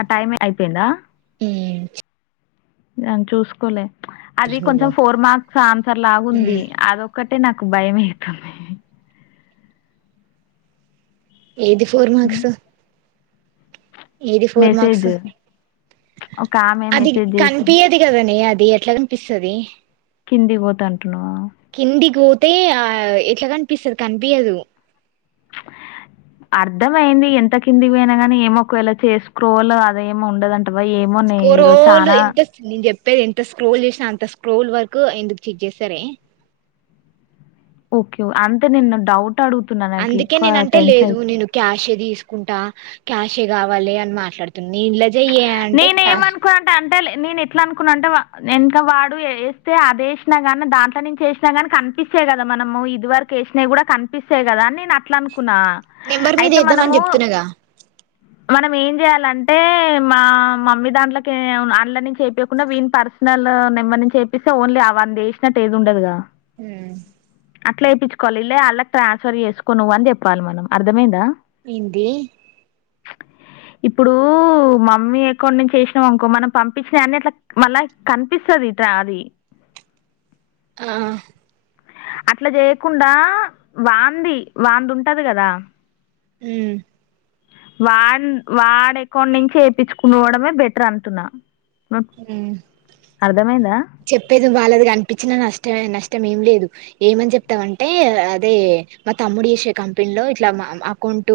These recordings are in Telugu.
ఆ టైమ్ ఏ అయిపోందా ఊ దాని చూసుకోలే అది నువ్వు కొంచెం ఫోర్ మార్క్స్ ఆన్సర్ లాగా ఉంది. అదొక్కటి అంటే నాకు భయమేతంది ఏది ఫోర్ మార్క్స్ ఏది ఫోర్ మార్క్స్ మెసేజ్ ఒక ఆమె అది మెసేజ్ చేసింది కనిపియ్యదు కదనే అది అది ఎట్ల కనిపిస్తది కిందికి పోతా అంటున్నా కిందికి పోతే ఆ ఎట్ల కనిపిస్తది కనిపియ్యదు అర్థమైంది. ఎంత కిందికి పోయినా గాని ఏమో ఒకవేళ చేసుక్రోలో అదేమో ఉండదన్ స్కోరోల్డు ఇంట్రెస్ట్ నేను చెప్ పే ఎంత స్క్రోల్ చేసిన అంత స్క్రోల్ వర్క్ ఎందుకు చెక్ చేస్తారే ఓకే ఓ అంతా నేన్న డౌట్ అడుగుతున్నా నాకు అందుకే ఎక్కువ నేను అంటే టెన్స్ లేదు అయితు నేను క్యాష్ ఏ తీసు కుంటా క్యాషే కావాలే అని మాట్లాడుతు నేను చెయ్యే అంటే నేనే ఏమనుకునా అం అంటే నేను ఎట్లా అనుకున్నా అంటే వా నేను ఇంక వాడు వేస్తే అదేసినా కానీ దాంట్లో నుంచి వేసినా కానీ కన్ పిస్తయి కదా మనము ఇది వరకు వేసినవి కూడా కనిపిస్తాయి కదా నేను అట్లా అను కున్న నెంబర్ మీద అయితే వేద్దామని మనము చెప్తున్నాగా మనం ఏం చేయాలంటే మా మమ్మీ దాంట్లకే అల్లా నుంచి వేపియ్యకుండా వీని పర్సనల్ నెంబర్ నుంచి వేపిస్తే ఓన్లీ అవ వానిది వేసినట్టు ఏది ఉండదుగా హ్ అట్లా ఏపించుకోవాలి ఇల్లాయ్ అళ్లాకి ట్రాన్స్ఫర్ చేసుకో నువ్వు అని చెప్పాలి మనం అర్థమైందా ఏందీ ఇప్పుడు మా మమ్మీ అకౌంట్ నుంచి వేసినా అనుకో మనం పంపించిన అన్ని ఏట్లా మళ్ళా కనిపిస్తది ట్రా అది ఆ అట్లా చేయకుండా వాంది వానీది ఉంటది కదా ఉమ్ వాన్ వాడ్ ఎకౌంట్ నుంచి ఎపించుకోవడమే బెటర్ అంటున్నా ఉమ్ అర్ధమైందా చెప్పేది వాళ్ళది కనిపించిన నష్టమే నష్టం ఏం లేదు ఏమని చెప్తామంటే అదే మా తమ్ముడు చేసే కంపెనీ లో ఇట్లా మా అకౌంట్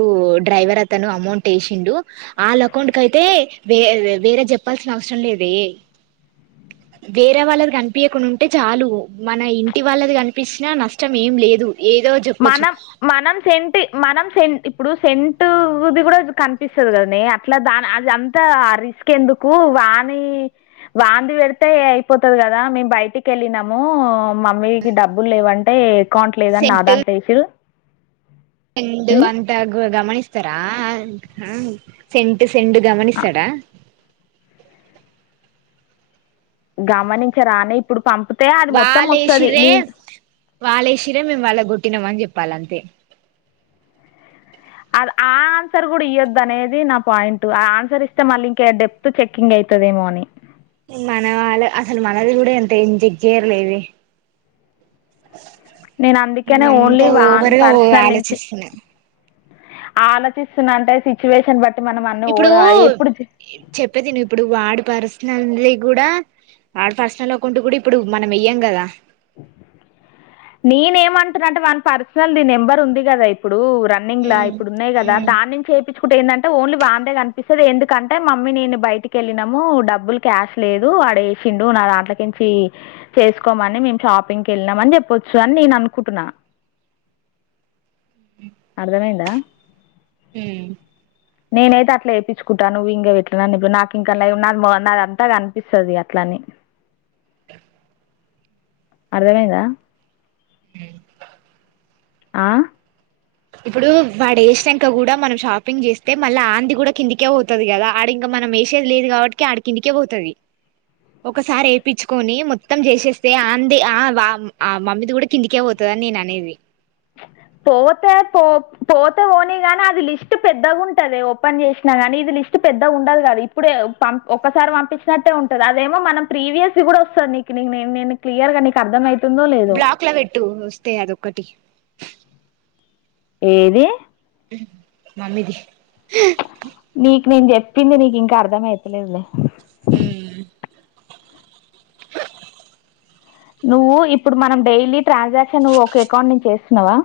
డ్రైవర్ అతను అమౌంట్ వేసిండు అల్లకు అకౌంట్ అయితే వే వేరే చెప్పాల్సిన అవసరం లేదే వేరే వాళ్ళది కనిపియ్యకుండా ఉంటే చాలు మన ఇంటి వాళ్ళది కనిపించినా నష్టం ఏం లేదు ఏదో చెప్పొచ్చు మనం మనం సెంటి మనం సెంటి ఇప్పుడు సేంట్ ది కూడా కనిపిస్తది కదా నే అట్లా దాని అది అంతా ఆ రిస్క్ ఎందుకు కానీ వానిది పెడితే అయిపోతది కదా మేము బయటికి వెళ్ళినాము మమ్మీకి డబ్బులు లేవంటే అకౌంట్ లేదని నా సెంటు దాంట్లో ఏసిల్లు సెండు అంత గో గమనిస్తారా సెంట్ సెండ్ గమనిస్తాడా గమనించ రానే ఇప్పుడు పంపు వాళ్ళు ఏసిర్రే వాళ్ళు ఏసిర్రే మేము వాళ్ళ కొట్టినాం అని చెప్పాల అంతే అది ఆ ఆన్సర్ కూడా ఇయ్యొద్దు అనేది నా పాయింట్ ఆ ఆన్సర్ ఇస్తే మళ్ళీ ఇంక డెప్త్ చెకింగ్ అయి త్తదేమో అని ఉ మన వాళ్ళు అసలు మనది కూడా ఎంత చెక్ చెయ్యరు లేవే [inaudible] నేను అందుకెనే ఓన్లీ వాన్ పర్సనల్ నుంచి ఆలోచిస్తున్నా ఆలోచిస్తున్నా అంటే సిచ్యువేషన్ బట్టి మనం అన్నీ ఇప్పుడు ఓవర్ ఎప్పుడు చే- ఇ చెప్పేది నువ్వు ఇప్పుడు వాడి పర్స్ నంది కూడా వాడి పర్సనల్ అకౌంట్ కూడా ఇప్పుడు మనం వెయ్యాం కదా నేను ఏమంటున్నాంటే వాన్ పర్సనల్ ది నెంబర్ ఉంది కదా ఇప్పుడు రన్నింగ్ లా ఇప్పుడు ఉన్నాయి కదా దాని నుంచి ఎపి చు కుంటే ఏంటంటే ఓన్లీ వాన్ దే కనిపిస్తంది ఎందుకంటే మమ్మీ నేను బయటికి వెళ్ళినము డబ్బులు క్యాష్ లేదు వాడేసిండు నా దాంట్లోకించి చేసుకోమని మేము షాపింగ్కి వెళ్ళాంమని చెప్పొచ్చు సో అని నేను అనుకుంటున్నా అర్థమైందా ఉమ్ నేనైతే అట్లా వేయించుకుంటా నువ్వు ఇంకెట్నన్న ఇప్పుడు నాకు ఇంకా నాద అంతా అనిపిస్తుంది అట్ల అని అర్థమైందా ఆ ఇప్పుడు వాడేసినాక కూడ మనం షాపింగ్ చేస్తే మళ్ళ ఆంది కూడా కిందకే పోతుంది కదా ఆడి ఇంకా మనం వేసేది లేదు కాబట్టి ఆడికిందటికే పోతుంది ఒకసారి వేపిచ్కొని మొత్తం చేసేస్తే ఆంది ఆ ఆ మమ్మీది కూడ కిందకే పోతుంది గానీ ననేవి పోతే పో పోతే పోనీ గాని అది లిస్ట్ పెద్దగా ఉంటదె ఓపెన్ చేసినా గానీ ఇది లిస్ట్ స్టు పెద్దగ ఉండదు గాది ఇప్పుడే పం ఒకసారి పంపించినట్టే ఉంటది అదేమో మనం ప్రీవియస్ి కూడ వస్తుంది నీకు నే క్లియర్ గాీ నీకె అర్థమ అయింది బ్లాక్ లో పెట్టు వస్తే అది ఒక్కటి ఏది మమ్మీది నీకు నేను చెప్పింది నీకు ఇంకా అర్ధం అయితలేద్లె ఉమ్ నువ్వు ఇప్పుడు మనం డైలీ ట్రాన్సక్షన్ నువ్వు ఒకె అకౌంట్ నుంచి చేస్తున్నవా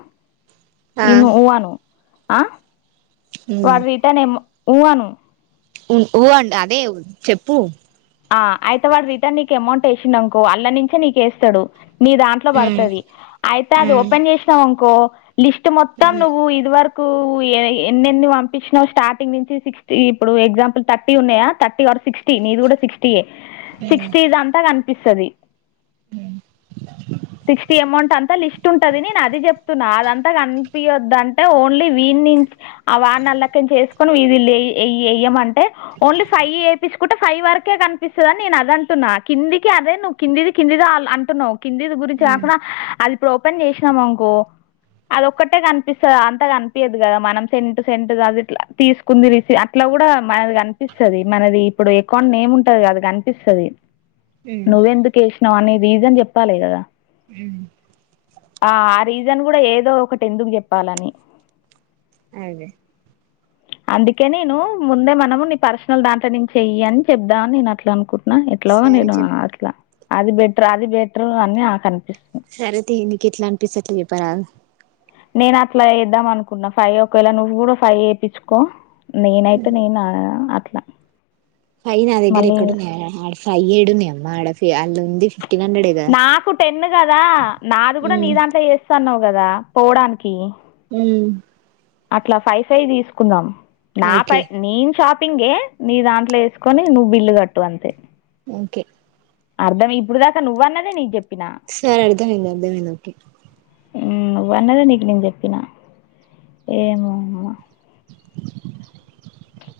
ఆ ఇ నువ్ ఊ అను ఆ వాడు రిటనేమ్మ ఊ అను ఉ ఊ అంట అదే చెప్పు ఆ అయితే వాడ్ రిటర్న్ నీకు అమౌంట్ వేసిండడునుకో అల్ల నుంచే నీక వేస్తాడు మీ దాంట్లో పడుతుది అయితే అది ఓపెన్ చేసినావు అనుకో లిస్ట్ మొత్తం నువ్వు ఇది వరకు ఎన్ని ఎన్ని పంపించినా్ స్టార్టింగ్ నుంచి సిక్స్టీ ఇప్పుడు ఎగ్జాంపుల్ థర్టీ ఉన్నాయా థర్టీ సిక్స్టీ నీది కూడ సిక్స్టీప సిక్స్టీ ఇది అంతా కనిపిస్తుది అ సిక్స్టీ అమౌంట్ అంతా లిస్ట్ ఉంటంది నేను అది చెప్తున్నా అదంతా పెయొద్దంటే ఓన్లీ వీడి నుంచి ఆ వాడిల్లకని చేసుకుొని వ వయ్యమంట ఓన్లీ ఫైవ్ వేపించుకుంటే ఫైవ్ వరకే కను అన్పిస్తదని నేను అద అంటున్నా కిందికి అదే నువ్ కిందిది కిందిది అంటున్నావ్ కింది గురించి కాకుండా అది ఇప్పుడు ఓపెన్ చేసినాం అనుకో అది ఒక్కటే కనిపిస్తది అంతా కనిపియదు కదా మనం సెంట్ సెంటట్ అది ఇట్లా తీసుకు తినిసి అట్లా కూడ మనది కనిపిస్తది మనది ఇప్పుడు ఎకౌంట్ ఏముంటే టది గదా కనిపిస్తుది నువ్వెందుకు వేసినావు అనే రీజన్ చెప్పాలి కదా ఆ అరీ ఇదని కుడ ఏదో ఒకటి ఎందుకు చెప్పాలని అదే అందుకే నేను ముందే మనము నీ పర్సనల్ దాంట్లో నుంచి చెయ్యి అని చెప్దాంని నేను అట్లా సరే చెప్ అనుకుంటన్నాను అది బెటర్ అది బెటర్ అని నాక్ అనిపిస్తుంది సరే తీ నీకు ఎట్లా అనిపిస్తే అట్లా చెప్పరాదు నేను అట్ల వేద్దాం అనుకున్నా ఫైవ్ ఒకవేళ నువ్వు కూడా ఫైవ్ వపించుకో నెనయితే నేనా అయి నా దగ్గర ఎక్కడున్న్య్ ఆ పై్యడునేమ్మా ఆడ అళ్ళు ఉంది తెనండడె ఇగ ఉన్న కదా నాది కూడా నీ దాంతా చేస్తున్నావు కదా పోడానికి ఉ అట్ల ఫైవ్ ఫైవ్ తీసుకుందాం ఓకే నాపైై నేను షాప్ పింగే నీ దాంట్లో వేసుకొని నువ్వు బిల్లు కట్టు అంతే ఇంకే అర్థం ఇప్పుడు దాక నువ్వన్నదే నీ క్ చెప్ సరే అర్ధమైంది అర్ధమైంది ఓకె నువ్వన్నదే నీకు నేన్ చెప్పిన ఏమో మ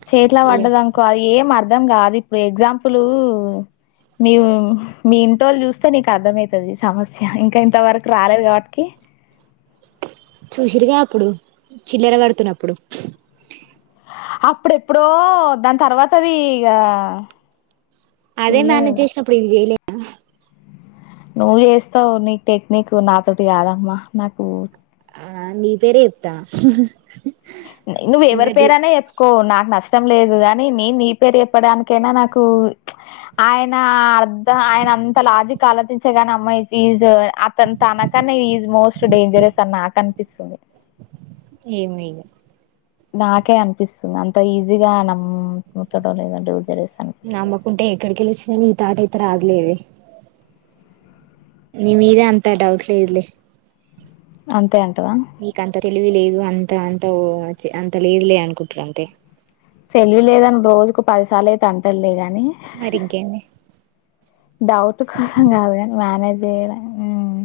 చేట్ల పడ్డదనుకో అది ఏం అర్ధం కాదు ఇప్పుడు ఎగ్జాంపులు మీ మీ ఇంటోళ్ళు చూస్తే నీకు అర్థమయితది సమస్య ఇంక ఇంతవరకు రాలేదు కాబట్టికి చూసిరిగ అప్పుడు చిల్లెర కడుతున్నప్పుడు అప్పుడెప్పుడో దాని తర్వాతది ఇగ అదే మేనేజ్ చేసినప్పుడు ఇది చేయలేవా నువ్వు చేస్తావ్ నీక్ టెక్నిక్ నాతోటి కాదమ్మా నాకు నీ పేరే చెప్తా నువ్వు నువ్వే ఎవరి డు పేరన్న చెప్పుకో నాకు న ఇష్టం లేదు కాని నే నీ పేరు చెప్పడానికైనా నాకు ప్చ్ ఆయన అర్ధ ఆయన అంత లాజిక్ ఆలోచంచగానే అమ్మాయి ఈజ్ అతను తనకన్న ఈజ్ మోస్ట్ డేంజరస్ అని నాకు అనిపిస్తుంది ఏమ్ ఇగ నాకే అనిపిస్తుంది అంత ఈజీగా నమ్ మ్ముతడో లేదో అని డౌట్ పెరుగుతుంది దాటైతే రాడ్ లేవే నీ మీద అంత డౌట్ లేదులే అంతే అం నీకంత తెలివి లేదు అంత అంత అంత లేదు లే అనుకుంటరు అంతే తెలివి లేదని రోజుకు పదిసార్లు అయితే అంటడు లే గా నీ మరి ఇంకేంది డౌట్ కోసం కాదు కాని మేనేజ్ ఏడ ఉమ్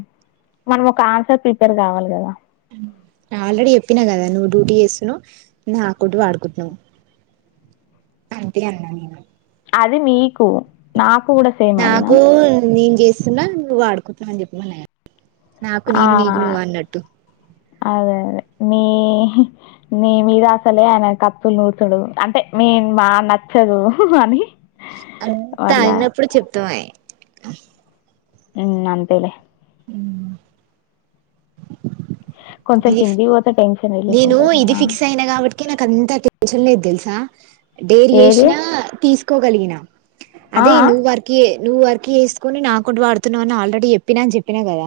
మనం ఒక ఆన్సర్ ప్రిపేర్ కావాలి కదా ఆల్రెడీ చెప్పిన కదా నువ్వు డ్యూటీ చేస్తున్నావు నా అకౌంట్ వాడుకుంటున్నావ్ అంతే అన్న నేను అది మీకు నాకు కూడా సేమ్ అదేనా స్తున్నా నువ్వు వాడుకుంటునవని చెప్పమన్న కదా నాకు ఆ నేను నీకు నువ్వన్నట్టు అదే అదే మీ నీ మీద అసలే ఆయన కత్తులు నూర్తడు అంటే మీ మా నచ్చదు అని అంత వాళ్ళ అయినప్పుడు చెప్తా మే ఉమ్ అంతేలే ఉమ్ కొంచెం ఇది కిందికి పోతే టెన్షన్ రిలీఫ్ నేను ఉంటుంది ఇది ఫిక్స్ అయిన కాబట్టి నాక్ అంత టెన్షన్ లేదు తెలుసా డేర్ ఏది చేసినా తీసుకోగలిగిన ఆ అదే ఆ నువ్ వర్క్ ఏ నువ్వు వర్క్ చేసుకుని నా అకౌంట్ వాడుతున్నావు అని ఆల్రెడీ చెప్పినా అని చెప్పినా కద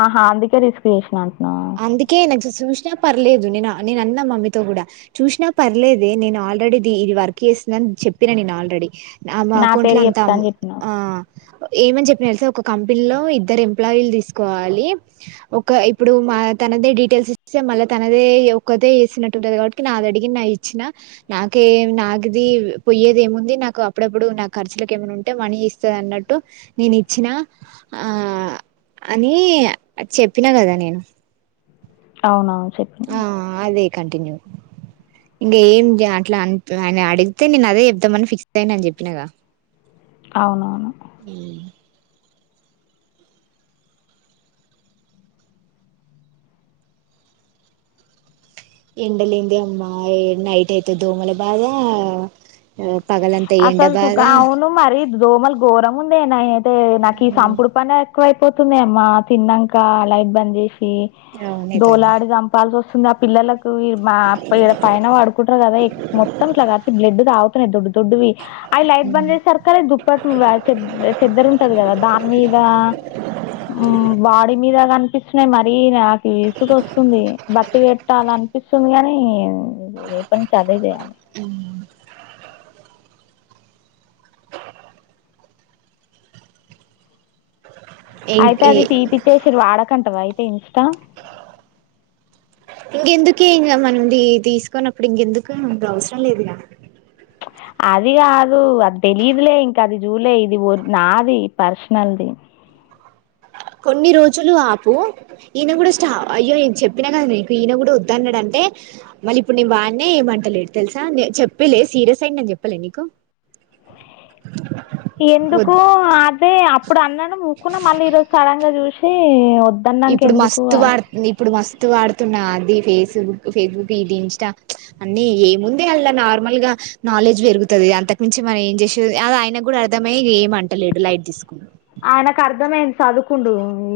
ఆహా అందుకే రిస్క్ చేసిన అంటన్నా అందుకే నజు సూషినా పర్లేదు నేను నేనన్న మమ్మీతో గూడా చూసినా పర్లేదే నేను ఆల్రెడీది ఇది వర్క్ చేస్తుందని చెప్పిన నేను ఆల్రెడీ ఆమె నా అకౌంట్ల పేరు అంత చెప్తా అని చెప్పినావు ఆ ఏమని జెప్పిన తెలుసా ఒక కంపెనీలో ఇద్దరు ఎంప్లాయిలన్ని తిసుకోవాలి ఒక ఇప్పుడు మా తనదే డీటెయిల్స్ ఇస్తే మళ్ళీ తనదే ఒక్కతే చేేసినట్టు ఉంటది కాబట్టి నాది అడిగి నా ఇచ్చిన నాకేం నాకిది పొయ్యేది ఏముంది నాకు అప్పుడప్పుడు నా ఖర్చులకు ఏమన్న ఉంటే మనీ ఇస్తది అన్న టొ నేనిచ్చిన ఆ అని చెప్పినా గదా నేను అవునా ఆ అదే కంటిన్యూ ఇంగ ఏం జ అట్లా అన్ అయాన అడిగితే నేన్ అదే జెప్తామని ఫిక్స్ అయినా అని జెప్పినగా అవునవును ఎండలేందె అమ్మా ఎ నైట్ అయితె దోమల బాధ ఆ అసల్ సుకా అవును మరి దోమల్ గోరం ఉండే నాఅయితే నాకి సంపుడు పనే అ ఎక్కువయిపోతుంది అమ్మా తిన్నాక లైట్ బంద్ చేసి అవునే తల్లి దోలాడి చంపాల్సి వస్త చిన్న పిల్లలకు మా పైన పడుకుంటారు కదా మొత్తం ఇట్లా కలిసి బ్లడ్ తాగుతున్నాయి దొడ్ వి అవి లైట్ బంద్ చేసారు కదా దుప్పటి చె చెద్దరు ఉంటది కదా దాని మీద ఉమ్ బాడి మీద గని అనిపిస్తున్నాయి మరీ నాకు విసుగు వస్తుంది బతి పెట్టాల అనిపిస్తుంది కాని ఏ రేపటి నుంచి అదే చేయాలే అయితే ఇంకే అది తీపిచ్చేసిర్రు వాడకంటావా అయితే ఇంస్టా ఇంకెందుకే ఇంకా మనం తీసుకున్నప్పుడు ఇంకెందుకు ఇంగ అవసరం లేదు గా అది కాదు అది తెలీదులే ఇంకా అది చూళ్ళే ఇది నాది పర్సనల్ది కొన్ని రోజులు ఆపు ఈయన కూడా స్టా అయ్యో నేను చెప్పినా కదా నీకు ఈయన కూడా వద్దన్నాడంటే మళ్ళీ ఇప్పుడు నేను వాడిన ఏమంటలేడు తెలుసా చెప్పలే సీరియస్ అయ్యిండు అని చెప్పలే నీకు ఎందుకు వద్దు అదే అప్పుడు అన్నాను ఊకున్నా మళ్ళీ ఈరోజు సడన్ గా చూసి వ ఇప్పుడు మస్తు వాడు ఇప్పుడు మస్తు వాడుతున్నా అది ఫేస్బుక్ ఫేస్బుక్ ఇది ఇన్స్టా ప్చ్ అన్ని ఏముంది అళ్ళ నార్మల్ గా నాలెడ్జ్ పెరుగుతది అంతకు మించి మనం ఏం చేసే అది ఆయన కూడా అర్థమయ్య ఏమంటలేడు లైట్ తీసుకుని ఆయనకు అర్థమైంది చదువుకుండు